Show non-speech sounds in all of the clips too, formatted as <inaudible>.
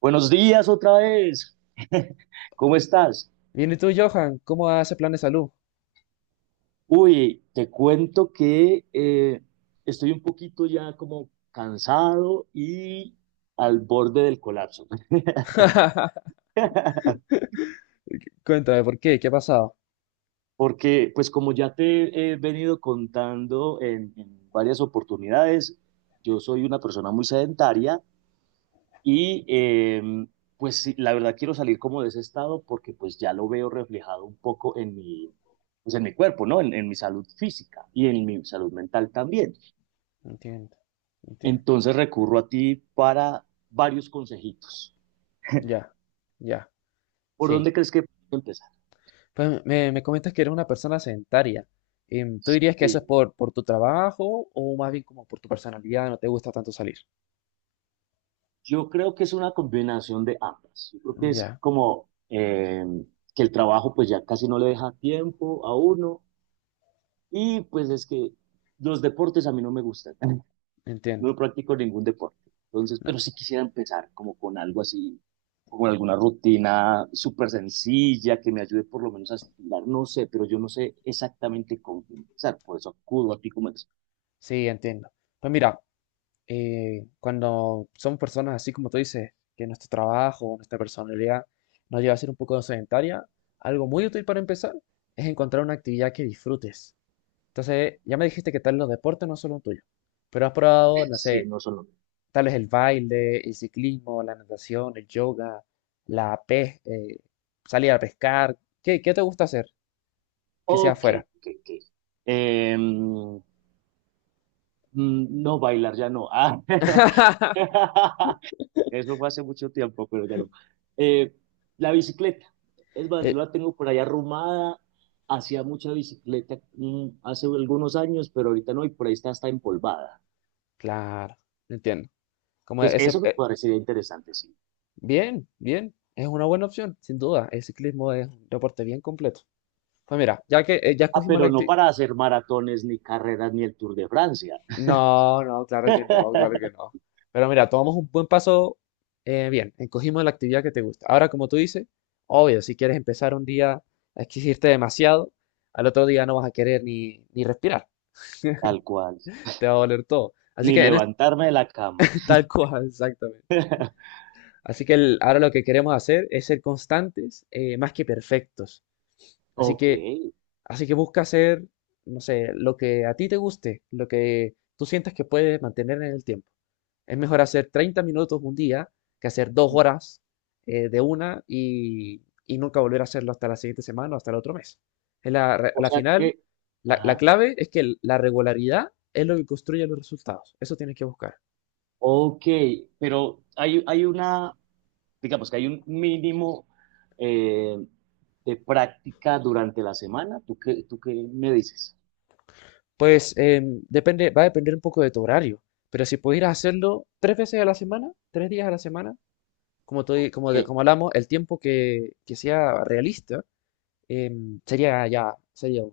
Buenos días otra vez. <laughs> ¿Cómo estás? Bien, ¿y tú, Johan? ¿Cómo va ese plan de salud? Uy, te cuento que estoy un poquito ya como cansado y al borde del colapso. <laughs> <laughs> Cuéntame, ¿por qué? ¿Qué ha pasado? Porque, pues como ya te he venido contando en varias oportunidades, yo soy una persona muy sedentaria. Y eh, pues sí, la verdad quiero salir como de ese estado porque pues ya lo veo reflejado un poco en pues en mi cuerpo, ¿no? En mi salud física y en mi salud mental también. Entiendo, entiendo. Entonces recurro a ti para varios consejitos. Ya, ya, ¿Por sí. dónde crees que puedo empezar? Pues me comentas que eres una persona sedentaria. ¿Tú dirías que eso es Sí, por tu trabajo o más bien como por tu personalidad? ¿No te gusta tanto salir? yo creo que es una combinación de ambas. Yo creo que es Ya, como que el trabajo pues ya casi no le deja tiempo a uno y pues es que los deportes a mí no me gustan. <laughs> entiendo. No practico ningún deporte. Entonces, No, pero sí quisiera empezar como con algo así, con alguna rutina súper sencilla que me ayude por lo menos a estirar, no sé, pero yo no sé exactamente cómo comenzar, por eso acudo a ti como experto. sí, entiendo. Pues mira, cuando somos personas así como tú dices, que nuestro trabajo, nuestra personalidad nos lleva a ser un poco sedentaria, algo muy útil para empezar es encontrar una actividad que disfrutes. Entonces, ya me dijiste que tal los deportes no son los tuyos, pero has probado, no Sí, sé, no solo. tal vez el baile, el ciclismo, la natación, el yoga, la pes salir a pescar. ¿Qué te gusta hacer que sea Ok, afuera? ok, ok. Em, no, bailar ya no. Ah. <laughs> <laughs> Eso fue hace mucho tiempo, pero ya no. Eh, la bicicleta. Es más, yo Eh, la tengo por ahí arrumada. Hacía mucha bicicleta hace algunos años, pero ahorita no, y por ahí está empolvada. claro, entiendo. Como Entonces, ese, eso me eh, parecería interesante, sí. bien, bien, es una buena opción, sin duda. El ciclismo es un deporte bien completo. Pues mira, ya Ah, escogimos la, pero no acti- para hacer maratones, ni carreras, ni el Tour de Francia. No, no, claro que no, claro que <laughs> no. Pero mira, tomamos un buen paso bien, encogimos la actividad que te gusta. Ahora, como tú dices, obvio, si quieres empezar un día a exigirte demasiado, al otro día no vas a querer ni respirar, Tal cual. te va a doler todo. Así Ni que en este, levantarme de la cama. <laughs> tal cual, exactamente. Así que ahora lo que queremos hacer es ser constantes, más que perfectos. Así Ok. que Así que busca hacer, no sé, lo que a ti te guste, lo que tú sientas que puedes mantener en el tiempo. Es mejor hacer 30 minutos un día que hacer 2 horas de una y nunca volver a hacerlo hasta la siguiente semana o hasta el otro mes. Es la re- a O la sea final, que, la ajá. clave es que la regularidad es lo que construye los resultados. Eso tienes que buscar. Ok, pero hay una, digamos que hay un mínimo eh, de práctica durante la semana. ¿ Tú qué me dices? Pues depende, va a depender un poco de tu horario, pero si pudieras hacerlo 3 veces a la semana, 3 días a la semana, como, Ok, te- como, de- como hablamos, el tiempo que sea realista sería ya, sería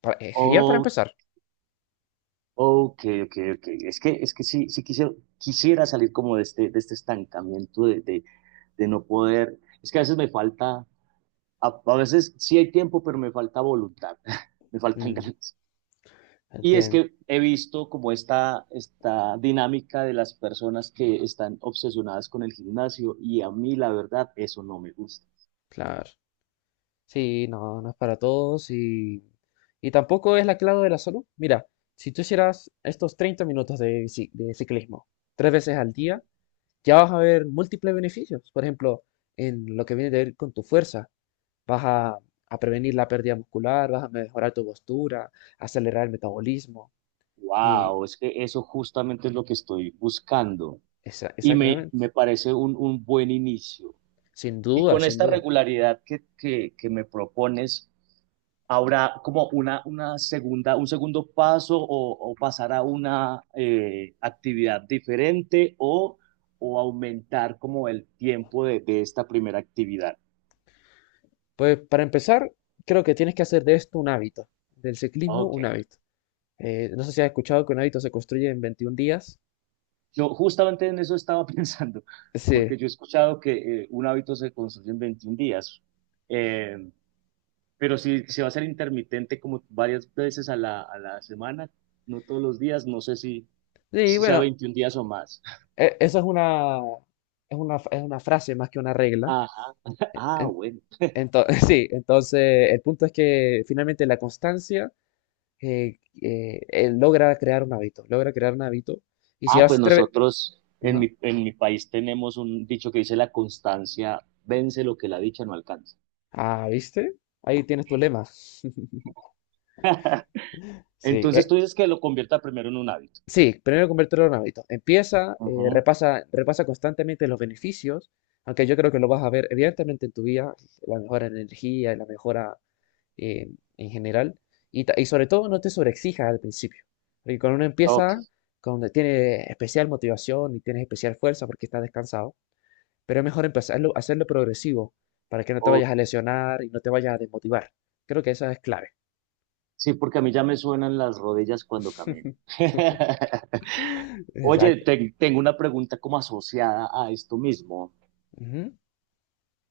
genial para oh, empezar. ok, ok, ok. Es que sí, sí quisiera, quisiera salir como de este estancamiento de no poder. Es que a veces me falta, a veces sí hay tiempo, pero me falta voluntad, <laughs> me faltan Mm, ganas. Y es entiendo, que he visto como esta dinámica de las personas que están obsesionadas con el gimnasio y a mí la verdad eso no me gusta. claro. Sí, no, no es para todos y tampoco es la clave de la salud. Mira, si tú hicieras estos 30 minutos de, de ciclismo 3 veces al día, ya vas a ver múltiples beneficios. Por ejemplo, en lo que viene de ver con tu fuerza, vas a, a prevenir la pérdida muscular, vas a mejorar tu postura, acelerar el metabolismo. Y Wow, es que eso justamente es lo que estoy buscando y Exactamente. me parece un buen inicio. Sin Y duda, con sin esta duda. regularidad que me propones, ¿habrá como una segunda, un segundo paso o pasar a una actividad diferente o aumentar como el tiempo de esta primera actividad? Pues para empezar, creo que tienes que hacer de esto un hábito, del ciclismo Ok, un hábito. No sé si has escuchado que un hábito se construye en 21 días. yo justamente en eso estaba <laughs> pensando, Sí. porque yo he escuchado que un hábito se construye en 21 días, eh, pero si se va a ser intermitente como varias veces a a la semana, no todos los días, no sé si Sí, si sea bueno, 21 días o más. Eso es una, es una, es una frase más que una regla. Ajá. E, Ah, En- bueno. <laughs> Sí, entonces el punto es que finalmente la constancia logra crear un hábito, logra crear un hábito. Y si Ah, pues vas a... nosotros en Ajá. En mi país tenemos un dicho que dice la constancia vence lo que la dicha no alcanza. Ah, ¿viste? Ahí tienes tu lema. <laughs> <laughs> Sí, Entonces e- tú dices que lo convierta primero en un hábito. Sí, primero convertirlo en un hábito. Empieza, Ujú. repasa constantemente los beneficios, aunque yo creo que lo vas a ver evidentemente en tu vida, la mejora en energía y la mejora eh, en general. Y sobre todo no te sobreexijas al principio, porque cuando uno Ok, empieza, cuando tiene especial motivación y tienes especial fuerza porque estás descansado, pero es mejor empezarlo, hacerlo progresivo para que no te ok. vayas a lesionar y no te vayas a desmotivar. Creo que esa es clave. Sí, porque a mí ya me suenan las rodillas cuando camino. <laughs> <laughs> Oye, Exacto. te- tengo una pregunta como asociada a esto mismo. Ujú.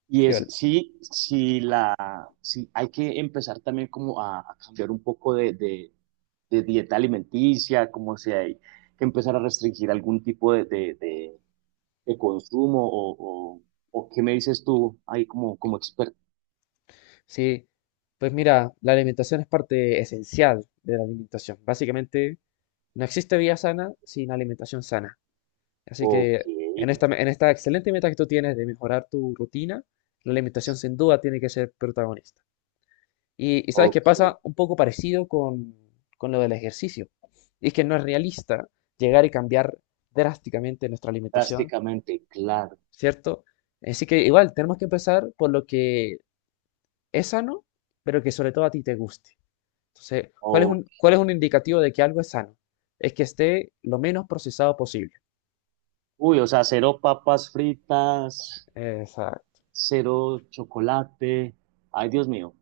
Y ¿Qué es, sí, sí, sí, hay que empezar también como a cambiar un poco de dieta alimenticia, como si hay que empezar a restringir algún tipo de consumo o qué me dices tú ahí como, como experto. sí, pues mira, la alimentación es parte esencial de la alimentación. Básicamente, no existe vida sana sin alimentación sana. Así Ok, que en esta excelente meta que tú tienes de mejorar tu rutina, la alimentación sin duda tiene que ser protagonista. Y sabes qué pasa ok, un poco parecido con lo del ejercicio. Y es que no es realista llegar y cambiar drásticamente nuestra alimentación, prácticamente, claro. ¿cierto? Así que igual tenemos que empezar por lo que es sano, pero que sobre todo a ti te guste. Entonces, Ok. ¿cuál es un indicativo de que algo es sano? Es que esté lo menos procesado posible. Uy, o sea, cero papas fritas, Exacto. cero chocolate. Ay, Dios mío,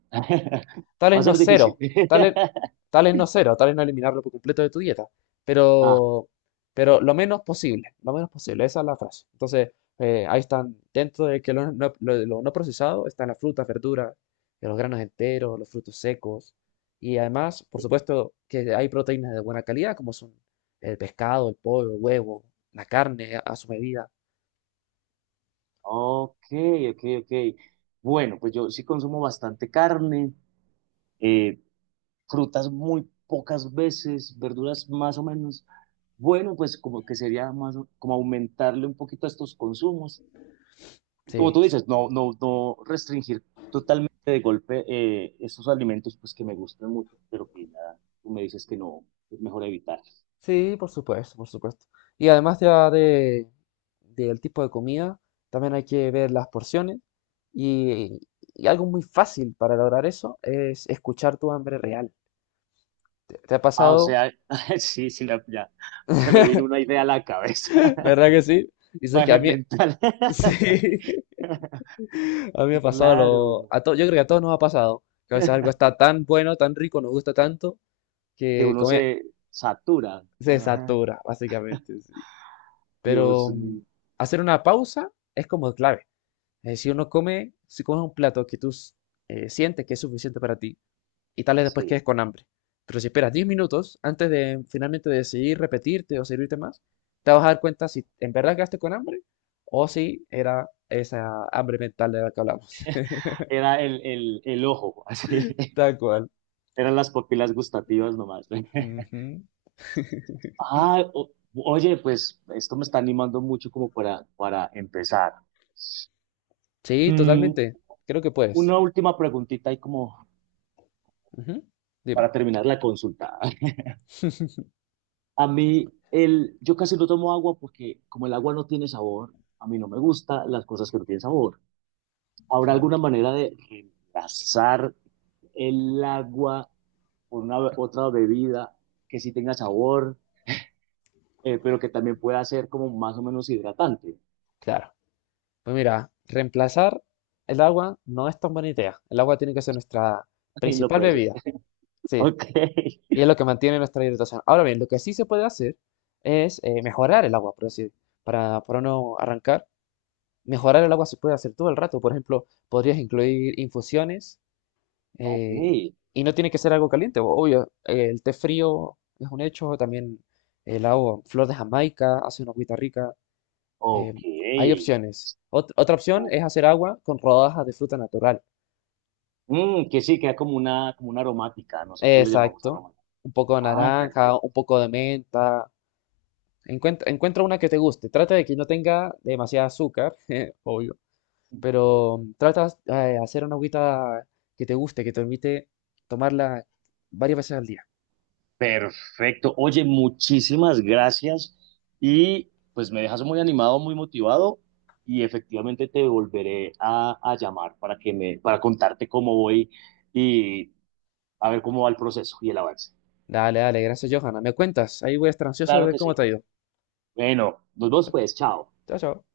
Tal <laughs> va es a no ser difícil. cero, tal es, <laughs> tal es no cero, tal es no eliminarlo por completo de tu dieta, Ah. pero, pero lo menos posible, esa es la frase. Entonces, ahí están, dentro de que lo no procesado están las frutas, verduras, los granos enteros, los frutos secos. Y además, por supuesto, que hay proteínas de buena calidad, como son el pescado, el pollo, el huevo, la carne a su medida. Ok, ok, ok. Bueno, pues yo sí consumo bastante carne, eh, frutas muy pocas veces, verduras más o menos. Bueno, pues como que sería más, o- como aumentarle un poquito a estos consumos. Y como Sí, tú sí, dices, no, no, no restringir totalmente de golpe estos alimentos pues que me gustan mucho, pero que ya tú me dices que no, es mejor evitar. sí, por supuesto, por supuesto. Y además ya de, Del tipo de comida, también hay que ver las porciones. Y, y algo muy fácil para lograr eso es escuchar tu hambre real. ¿Te ha Ah, o pasado? sea, <laughs> sí, sí, la- ya se me vino una idea a la cabeza, <laughs> <laughs> ¿Verdad que sí? Dices que a imagen mí, mental. <laughs> <laughs> sí, a mí me ha Sí, pasado claro. Yo creo que a todos nos ha pasado, que a veces algo está <laughs> tan bueno, tan rico, nos gusta tanto, Que que uno comer se satura. se Ajá. satura, básicamente, sí. Dios Pero mío. hacer una pausa es como clave. Es decir, uno come, si comes un plato que tú sientes que es suficiente para ti y tal vez después Sí. quedes con hambre. Pero si esperas 10 minutos antes de finalmente decidir repetirte o servirte más, te vas a dar cuenta si en verdad quedaste con hambre o si era esa hambre mental de la que hablamos. <laughs> Era el ojo, así. Tal cual. <laughs> Eran las papilas gustativas nomás. <laughs> Ujú. Ah, o- oye, pues esto me está animando mucho como para empezar. Sí, Mm, totalmente. Creo que puedes. una última preguntita y como Ujú. Dime. para terminar la consulta. <laughs> A mí, el, yo casi no tomo agua porque como el agua no tiene sabor, a mí no me gusta las cosas que no tienen sabor. ¿Habrá Claro, alguna manera de reemplazar el agua por una otra bebida que sí tenga sabor, pero que también pueda ser como más o menos hidratante? claro. Pues mira, reemplazar el agua no es tan buena idea. El agua tiene que ser nuestra <laughs> Y no principal puede ser. bebida. <laughs> Sí, Ok, y es lo que mantiene nuestra hidratación. Ahora bien, lo que sí se puede hacer es mejorar el agua, por decir, para no arrancar. Mejorar el agua se puede hacer todo el rato. Por ejemplo, podrías incluir infusiones ok, eh, y no tiene que ser algo caliente. Obvio, el té frío es un hecho. También el agua, flor de Jamaica, hace una agüita rica. eh, ok. Hay opciones. Otra opción es hacer agua con rodajas de fruta natural. Mm, que sí, queda como una aromática. Nosotros le llamamos Exacto. aromática. Un poco de Ah, naranja, perfecto. un poco de menta. Encuentra una que te guste. Trata de que no tenga demasiada azúcar, <laughs> obvio, pero trata de hacer una agüita que te guste, que te permite tomarla varias veces al día. Perfecto. Oye, muchísimas gracias. Y pues me dejas muy animado, muy motivado. Y efectivamente te volveré a llamar para que para contarte cómo voy y a ver cómo va el proceso y el avance. Dale, dale, gracias, Johanna. Me cuentas, ahí voy a estar ansioso de Claro ver que cómo sí. te ha ido. Bueno, nos vemos pues, chao. Chao, chao.